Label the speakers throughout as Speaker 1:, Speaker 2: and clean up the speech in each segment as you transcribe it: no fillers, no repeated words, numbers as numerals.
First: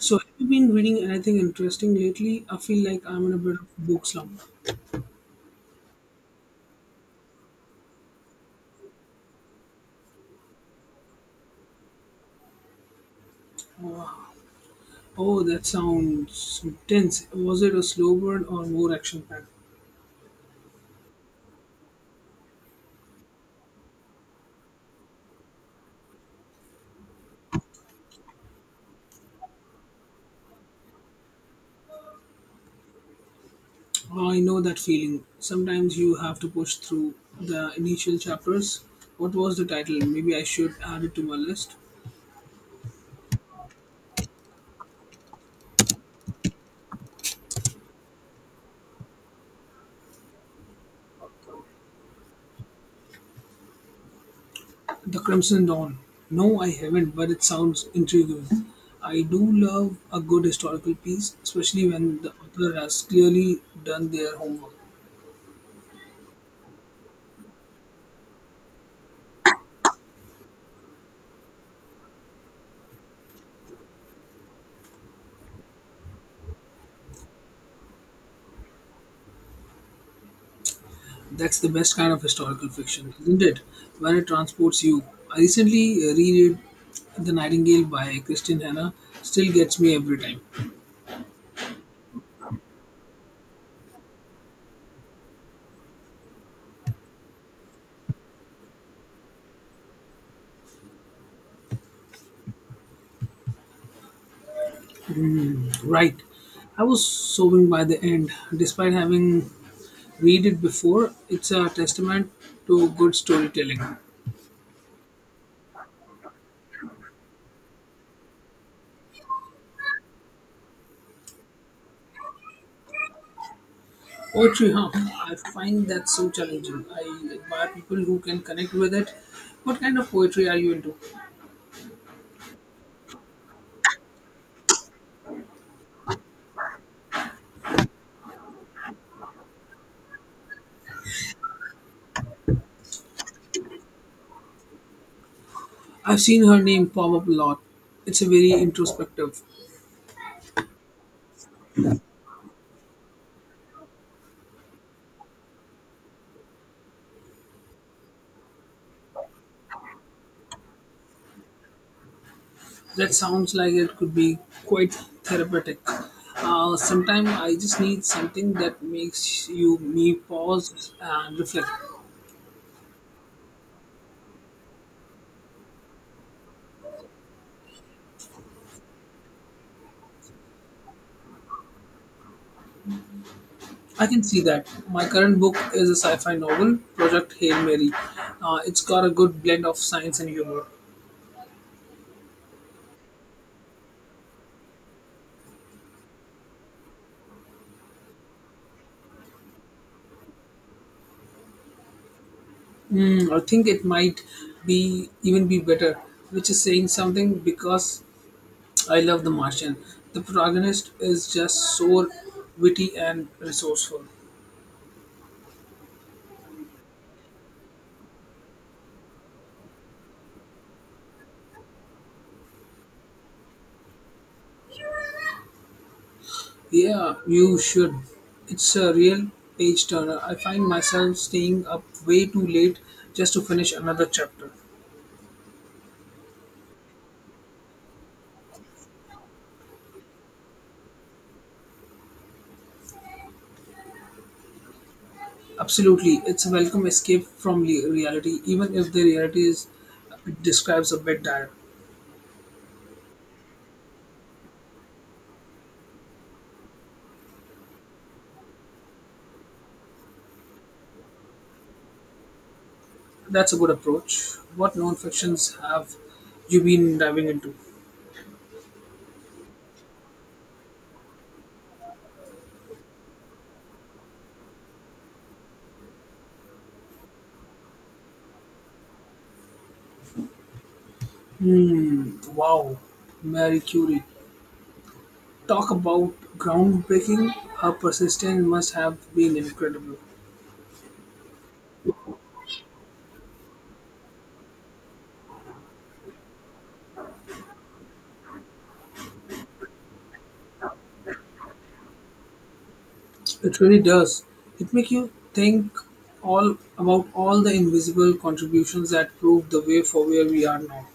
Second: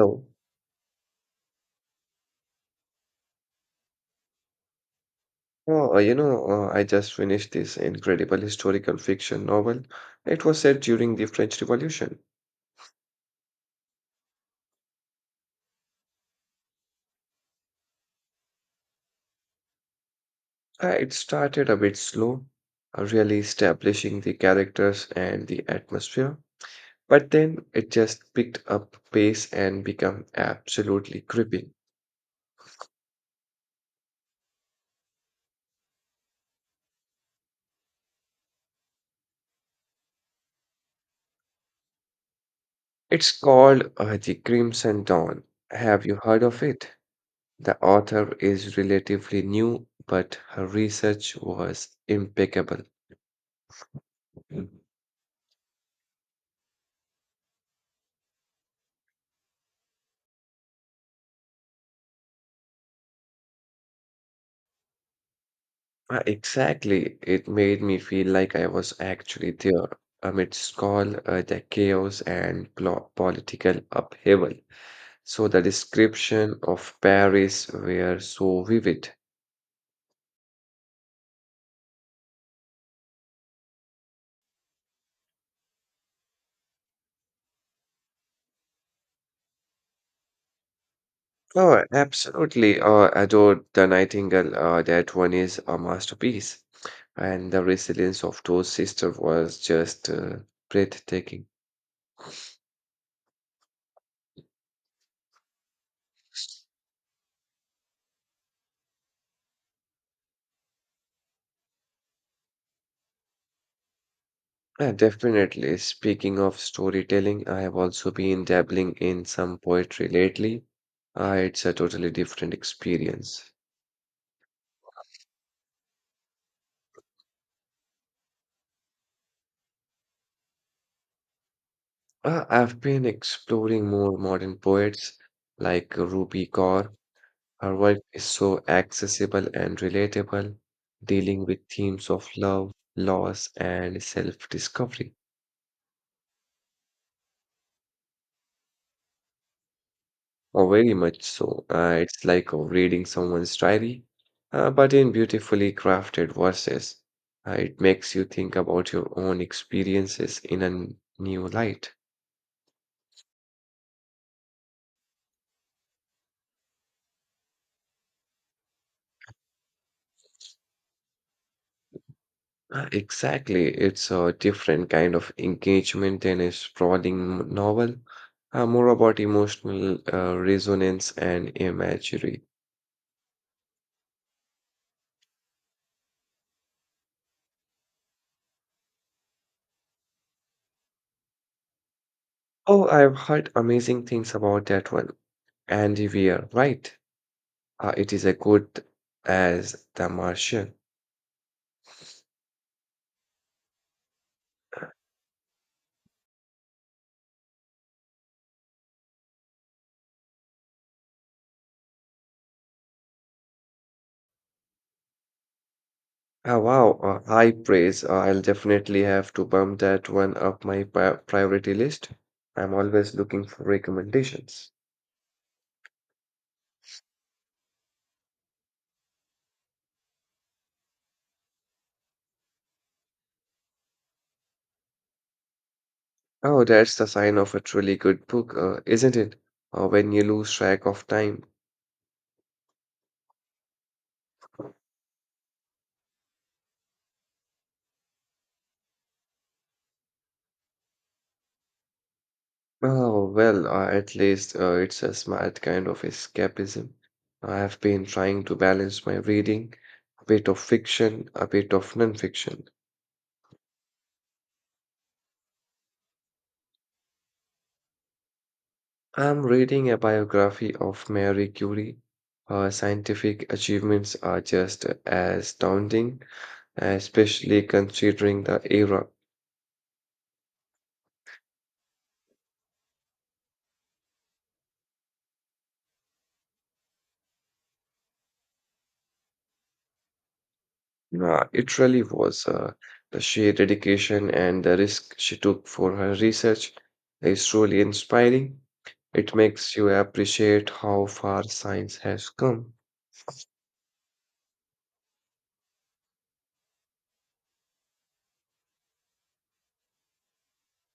Speaker 1: So, have you been reading anything interesting lately? I feel like I'm in a bit of a book slump.
Speaker 2: I just finished this incredible historical fiction novel. It was set during the French Revolution.
Speaker 1: Uh, oh, that sounds intense. Was it a slow burn or more action packed?
Speaker 2: It started a bit slow, really establishing the characters and the atmosphere, but then it just picked up pace and became absolutely gripping.
Speaker 1: I know that feeling. Sometimes you have to push through the initial chapters. What was the title? Maybe I should add it to my list.
Speaker 2: It's called The Crimson Dawn. Have you heard of it? The author is relatively new, but her research was impeccable.
Speaker 1: The Crimson Dawn. No, I haven't, but it sounds intriguing. I do love a good historical piece, especially when the author has clearly done their homework.
Speaker 2: Exactly. It made me feel like I was actually there amidst all the chaos and political upheaval. So the description of Paris were so vivid.
Speaker 1: That's the best kind of historical fiction, isn't it? When it transports you. I recently reread The Nightingale by Christian Hanna. Still gets me every time.
Speaker 2: Oh, absolutely. Adored the Nightingale. That one is a masterpiece. And the resilience of those sisters was just breathtaking.
Speaker 1: Right. I was sobbing by the end, despite having read it before. It's a testament to good storytelling.
Speaker 2: Yeah, definitely. Speaking of storytelling, I have also been dabbling in some poetry lately. It's a totally different experience.
Speaker 1: Poetry, huh? I find that so challenging. I admire people who can connect with it. What kind of poetry are you into?
Speaker 2: I've been exploring more modern poets like Rupi Kaur. Her work is so accessible and relatable, dealing with themes of love, loss, and self-discovery.
Speaker 1: I've seen her name pop up a lot. It's a very introspective.
Speaker 2: Oh, very much so. It's like reading someone's diary, but in beautifully crafted verses. It makes you think about your own experiences in a new light.
Speaker 1: That sounds like it could be quite therapeutic. Sometimes I just need something that makes you me pause and reflect.
Speaker 2: Exactly. It's a different kind of engagement than a sprawling novel, more about emotional resonance and imagery.
Speaker 1: I can see that. My current book is a sci-fi novel, Project Hail Mary. It's got a good blend of science and humor.
Speaker 2: Oh, I've heard amazing things about that one. Andy Weir, right? It is as good as The Martian.
Speaker 1: Hmm, I think it might be even be better, which is saying something because I love The Martian. The protagonist is just so witty and resourceful.
Speaker 2: Oh, wow, high praise. I'll definitely have to bump that one up my priority list. I'm always looking for recommendations.
Speaker 1: Yeah, you should. It's a real page turner. I find myself staying up way too late just to finish another chapter.
Speaker 2: Oh, that's the sign of a truly good book, isn't it? When you lose track of time.
Speaker 1: Absolutely, it's a welcome escape from reality, even if the reality is it describes a bit dire.
Speaker 2: Oh, well, at least it's a smart kind of escapism. I have been trying to balance my reading, a bit of fiction, a bit of non-fiction.
Speaker 1: That's a good approach. What non-fictions have you been diving into?
Speaker 2: I'm reading a biography of Marie Curie. Her scientific achievements are just as astounding, especially considering the era.
Speaker 1: Hmm. Wow, Mary Curie. Talk about groundbreaking. Her persistence must have been incredible.
Speaker 2: It really was, the sheer dedication and the risk she took for her research is truly inspiring. It makes you appreciate how far science has come.
Speaker 1: It really does. It makes you think all about all the invisible contributions that proved the way for where we are now.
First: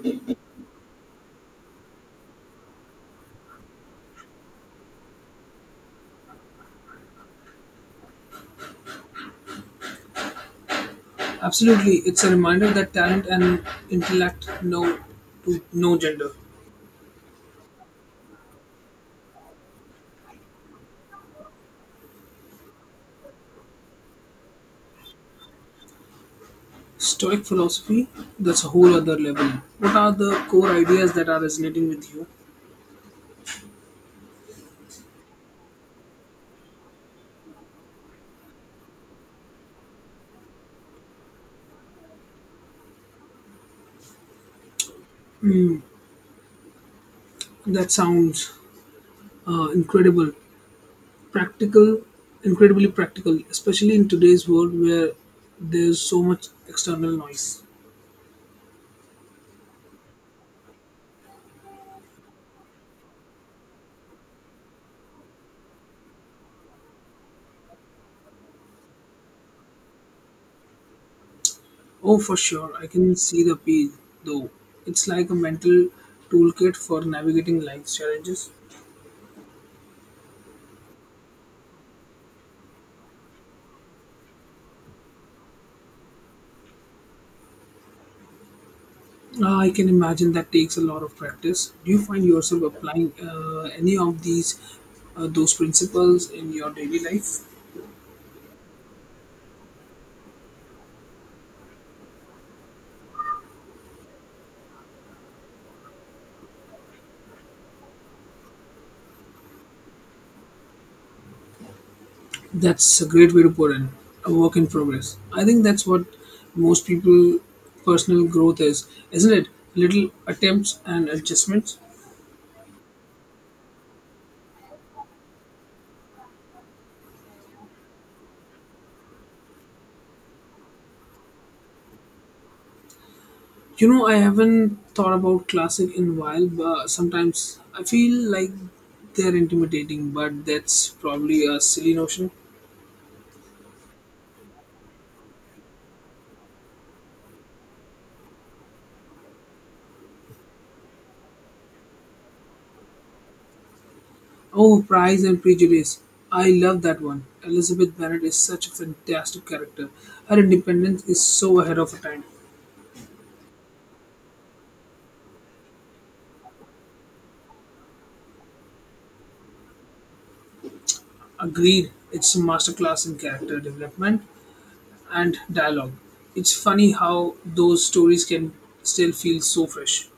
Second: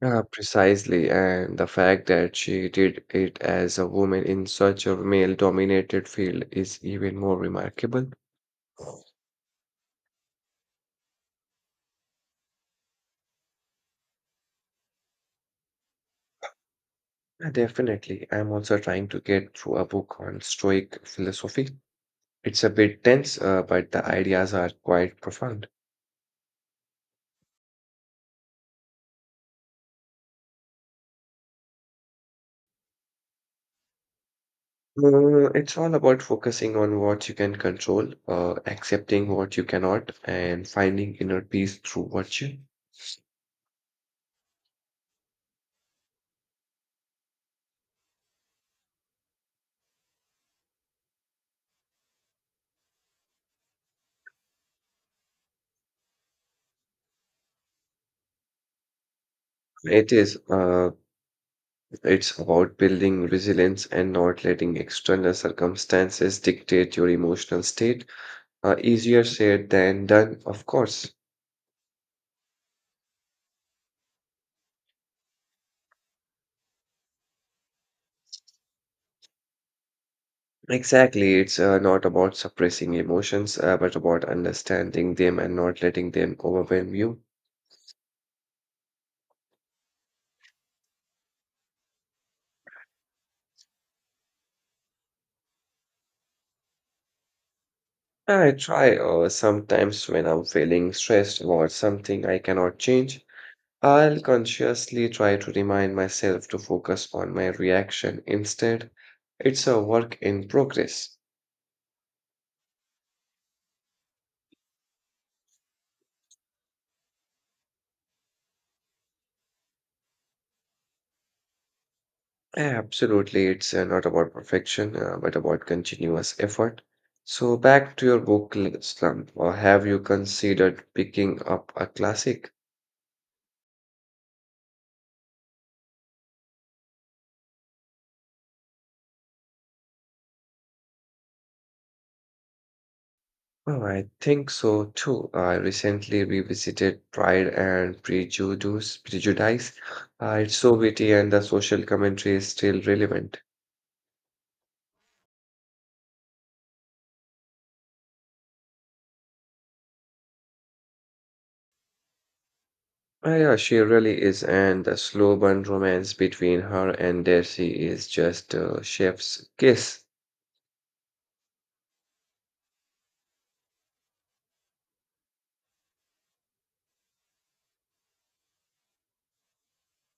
Speaker 2: Precisely, and the fact that she did it as a woman in such a male-dominated field is even more remarkable.
Speaker 1: Absolutely, it's a reminder that talent and intellect know to no gender.
Speaker 2: Yeah, definitely. I'm also trying to get through a book on Stoic philosophy. It's a bit dense, but the ideas are quite profound.
Speaker 1: Stoic philosophy, that's a whole other level. What are the core ideas that are resonating with you?
Speaker 2: It's all about focusing on what you can control, accepting what you cannot, and finding inner peace through virtue.
Speaker 1: That sounds uh, incredible, practical, incredibly practical, especially in today's world where there's so much external noise.
Speaker 2: It is, it's about building resilience and not letting external circumstances dictate your emotional state. Easier said than done, of course.
Speaker 1: Oh, for sure. I can see the appeal, though. It's like a mental toolkit for navigating life's challenges.
Speaker 2: Exactly. It's not about suppressing emotions, but about understanding them and not letting them overwhelm you.
Speaker 1: I can imagine that takes a lot of practice. Do you find yourself applying any of these those principles in your daily life?
Speaker 2: I try, sometimes when I'm feeling stressed about something I cannot change, I'll consciously try to remind myself to focus on my reaction instead. It's a work in progress.
Speaker 1: That's a great way to put in a work in progress. I think that's what most people personal growth is, isn't it? Little attempts and adjustments.
Speaker 2: Absolutely. It's not about perfection, but about continuous effort. So, back to your book, Slump, or have you considered picking up a classic?
Speaker 1: You know, I haven't thought about classic in a while, but sometimes I feel like they're intimidating, but that's probably a silly notion.
Speaker 2: Oh, I think so too. I recently revisited Pride and Prejudice. It's so witty and the social commentary is still relevant.
Speaker 1: Oh, Pride and Prejudice. I love that one. Elizabeth Bennet is such a fantastic character. Her independence is so ahead of her time.
Speaker 2: Yeah, she really is, and the slow burn romance between her and Darcy is just a chef's kiss.
Speaker 1: Agreed, it's a masterclass in character development and dialogue. It's funny how those stories can still feel so fresh.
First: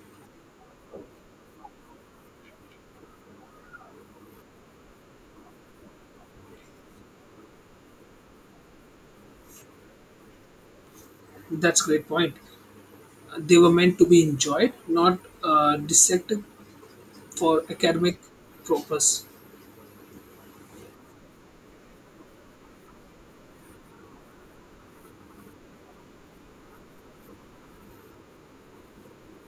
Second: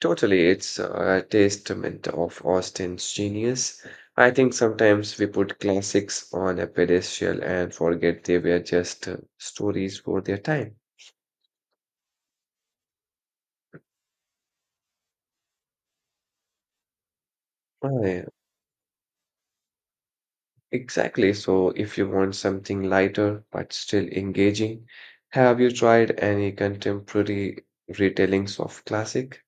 Speaker 2: Totally, it's a testament of Austen's genius. I think sometimes we put classics on a pedestal and forget they were just stories for their time.
Speaker 1: That's a great point. They were meant to be enjoyed, not dissected for
Speaker 2: Oh,
Speaker 1: academic
Speaker 2: yeah.
Speaker 1: purpose.
Speaker 2: Exactly. So, if you want something lighter but still engaging, have you tried any contemporary retellings of classic?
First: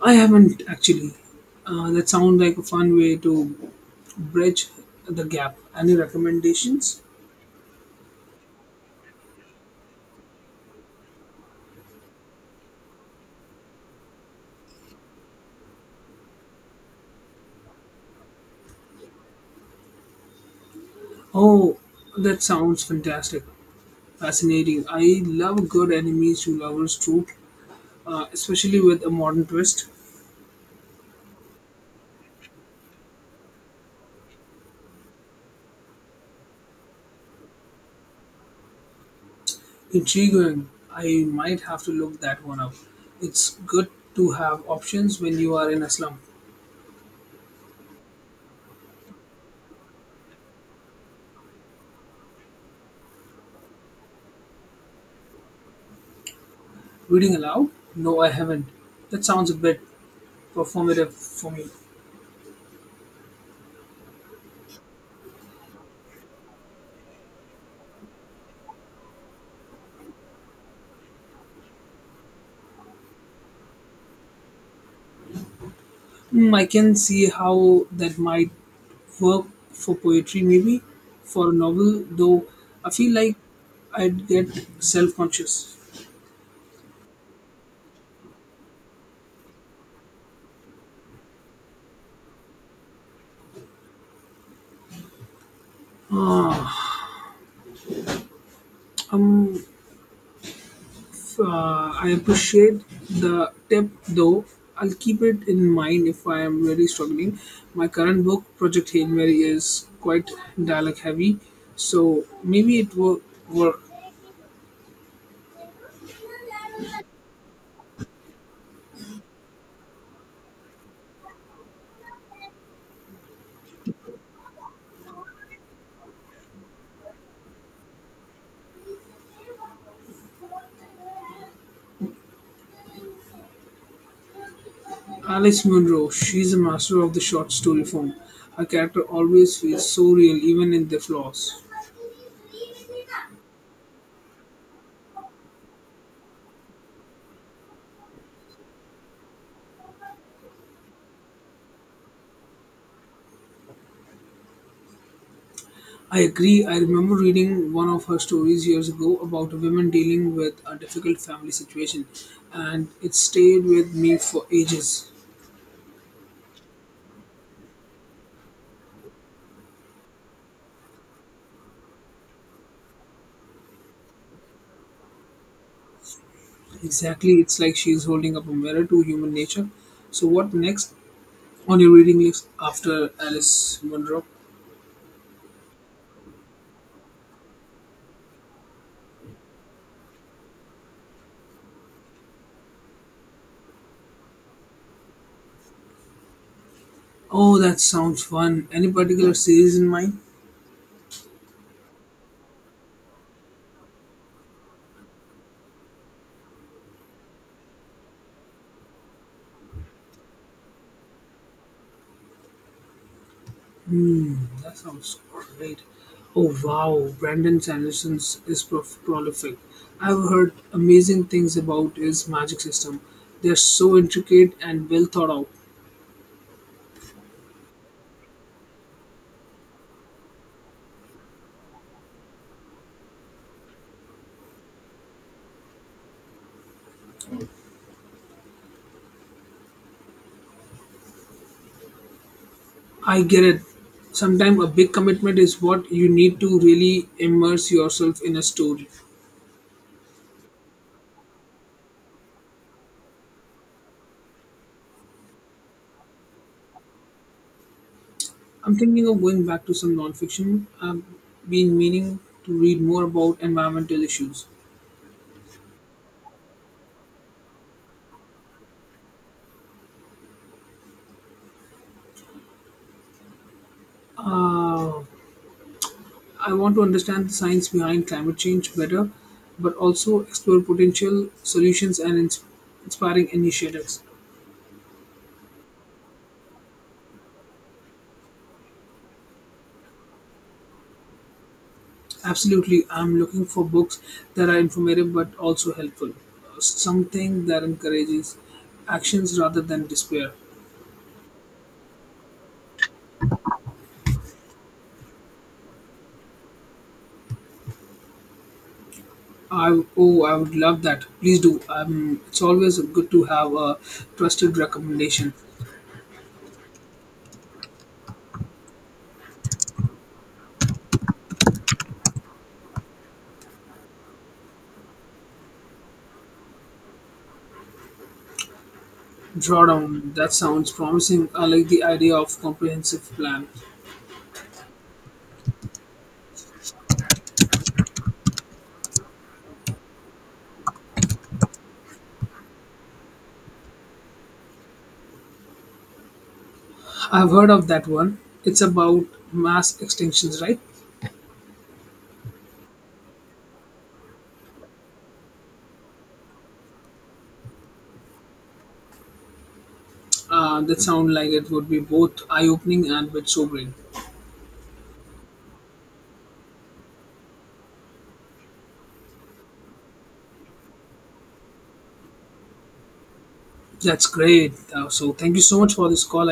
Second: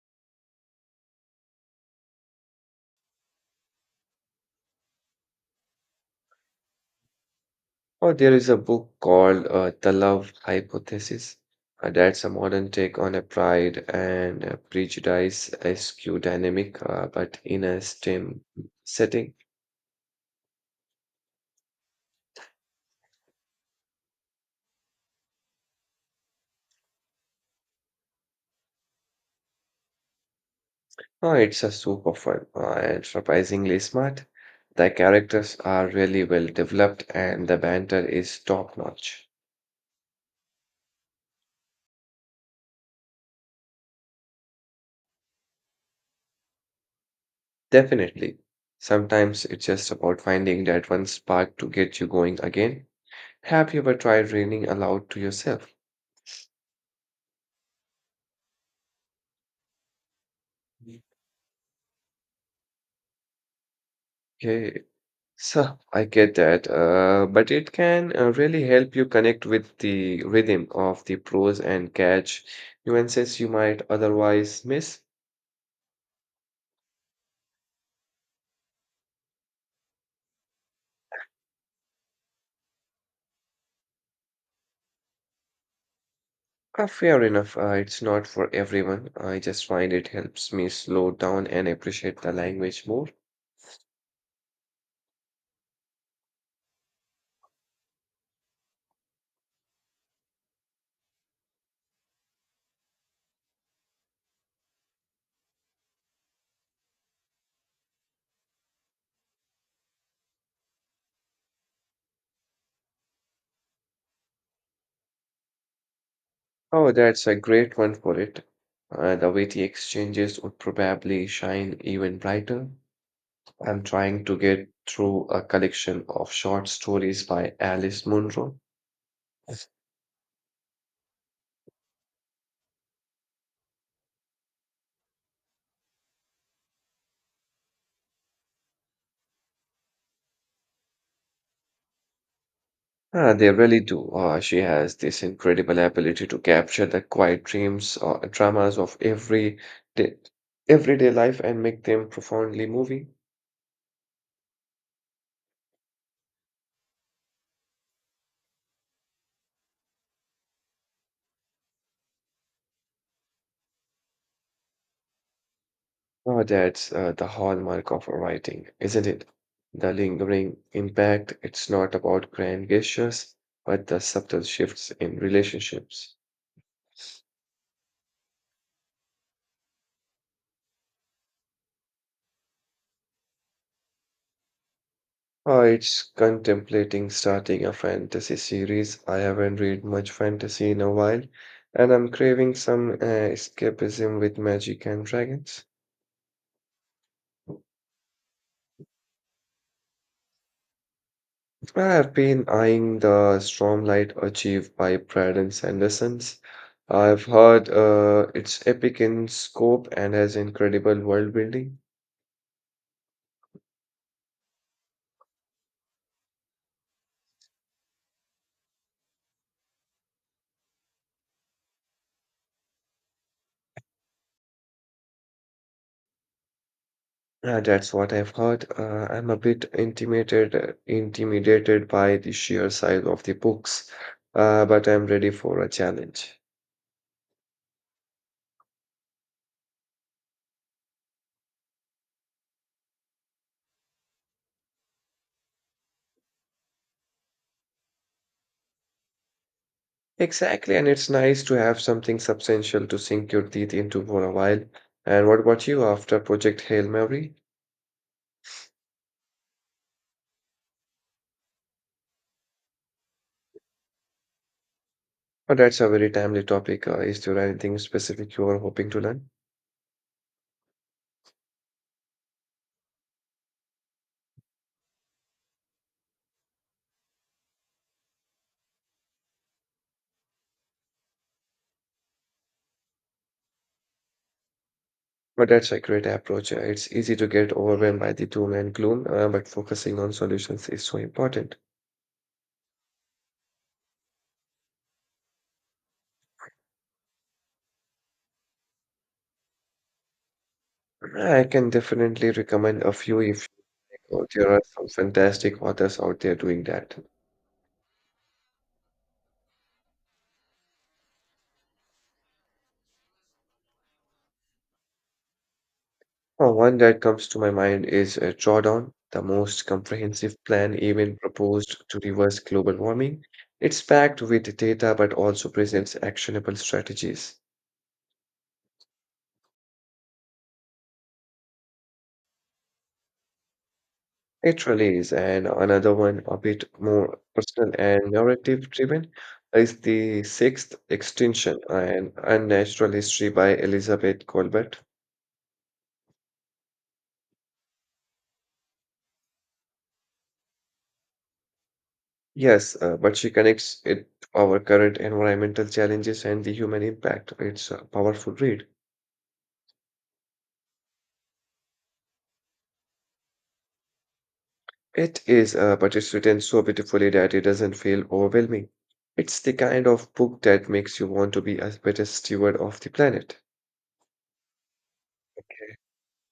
Speaker 1: I haven't actually. That sounds like a fun way to bridge the gap. Any recommendations?
Speaker 2: Or there is a book called The Love Hypothesis. That's a modern take on a Pride and Prejudice SQ dynamic, but in a STEM setting.
Speaker 1: Oh, that sounds fantastic. Fascinating. I love a good enemies to lovers trope, especially with a modern twist.
Speaker 2: Oh, it's a super fun and surprisingly smart. The characters are really well developed, and the banter is top notch.
Speaker 1: Intriguing. I might have to look that one up. It's good to have options when you are in a slump.
Speaker 2: Definitely. Sometimes it's just about finding that one spark to get you going again. Have you ever tried reading aloud to yourself?
Speaker 1: Reading aloud? No, I haven't. That sounds a bit performative for me.
Speaker 2: Okay, so I get that, but it can really help you connect with the rhythm of the prose and catch nuances you might otherwise miss.
Speaker 1: Mm, I can see how that might work for poetry, maybe for a novel, though I feel like I'd get self conscious.
Speaker 2: Fair enough, it's not for everyone. I just find it helps me slow down and appreciate the language more.
Speaker 1: Um, I appreciate the tip, though. I'll keep it in mind if I am really struggling. My current book, Project Hail Mary, is quite dialogue heavy, so maybe it will work.
Speaker 2: Oh, that's a great one for it. The witty exchanges would probably shine even brighter. I'm trying to get through a collection of short stories by Alice Munro.
Speaker 1: Alice Munro, she's a master of the short story form. Her character always feels so real, even in their flaws.
Speaker 2: Ah, they really do. She has this incredible ability to capture the quiet dreams or dramas of day, everyday life and make them profoundly moving.
Speaker 1: I agree. I remember reading one of her stories years ago about a woman dealing with a difficult family situation, and it stayed with me for ages.
Speaker 2: Oh, that's the hallmark of writing, isn't it? The lingering impact. It's not about grand gestures, but the subtle shifts in relationships.
Speaker 1: Exactly, it's like she's holding up a mirror to human nature. So, what next on your reading list after Alice Munro?
Speaker 2: Oh, it's contemplating starting a fantasy series. I haven't read much fantasy in a while, and I'm craving some escapism with magic and dragons.
Speaker 1: Oh, that sounds fun. Any particular series in mind?
Speaker 2: I have been eyeing the Stormlight achieved by Brandon Sandersons. I've heard it's epic in scope and has incredible world building.
Speaker 1: Mm, that sounds great. Oh wow, Brandon Sanderson is prolific. I've heard amazing things about his magic system. They're so intricate and well thought out.
Speaker 2: That's what I've heard. I'm a bit intimidated by the sheer size of the books, but I'm ready for a challenge.
Speaker 1: I get it. Sometimes a big commitment is what you need to really immerse yourself in a story.
Speaker 2: Exactly, and it's nice to have something substantial to sink your teeth into for a while. And what about you after Project Hail Mary?
Speaker 1: I'm thinking of going back to some nonfiction. I've been meaning to read more about environmental issues.
Speaker 2: But that's a very timely topic. Is there anything specific you are hoping to learn?
Speaker 1: Uh, I want to understand the science behind climate change better, but also explore potential solutions and inspiring initiatives.
Speaker 2: But that's a great approach. It's easy to get overwhelmed by the doom and gloom, but focusing on solutions is so important.
Speaker 1: Absolutely, I'm looking for books that are informative but also helpful. Something that encourages actions rather than despair.
Speaker 2: I can definitely recommend a few if, oh, there are some fantastic authors out there doing that.
Speaker 1: I would love that. Please do. It's always good to have a trusted recommendation.
Speaker 2: One that comes to my mind is Drawdown, the most comprehensive plan even proposed to reverse global warming. It's packed with data but also presents actionable strategies.
Speaker 1: Drawdown. That sounds promising. I like the idea of comprehensive plan.
Speaker 2: It really is, and another one a bit more personal and narrative driven is The Sixth Extinction and Unnatural History by Elizabeth Colbert.
Speaker 1: I've heard of that one. It's about mass extinctions, right?
Speaker 2: Yes, but she connects it our current environmental challenges and the human impact. It's a powerful read.
Speaker 1: That sound like it would be both eye-opening and a bit sobering.
Speaker 2: It is, but it's written so beautifully that it doesn't feel overwhelming. It's the kind of book that makes you want to be a better steward of the planet.
Speaker 1: That's great. So thank you so much for this call.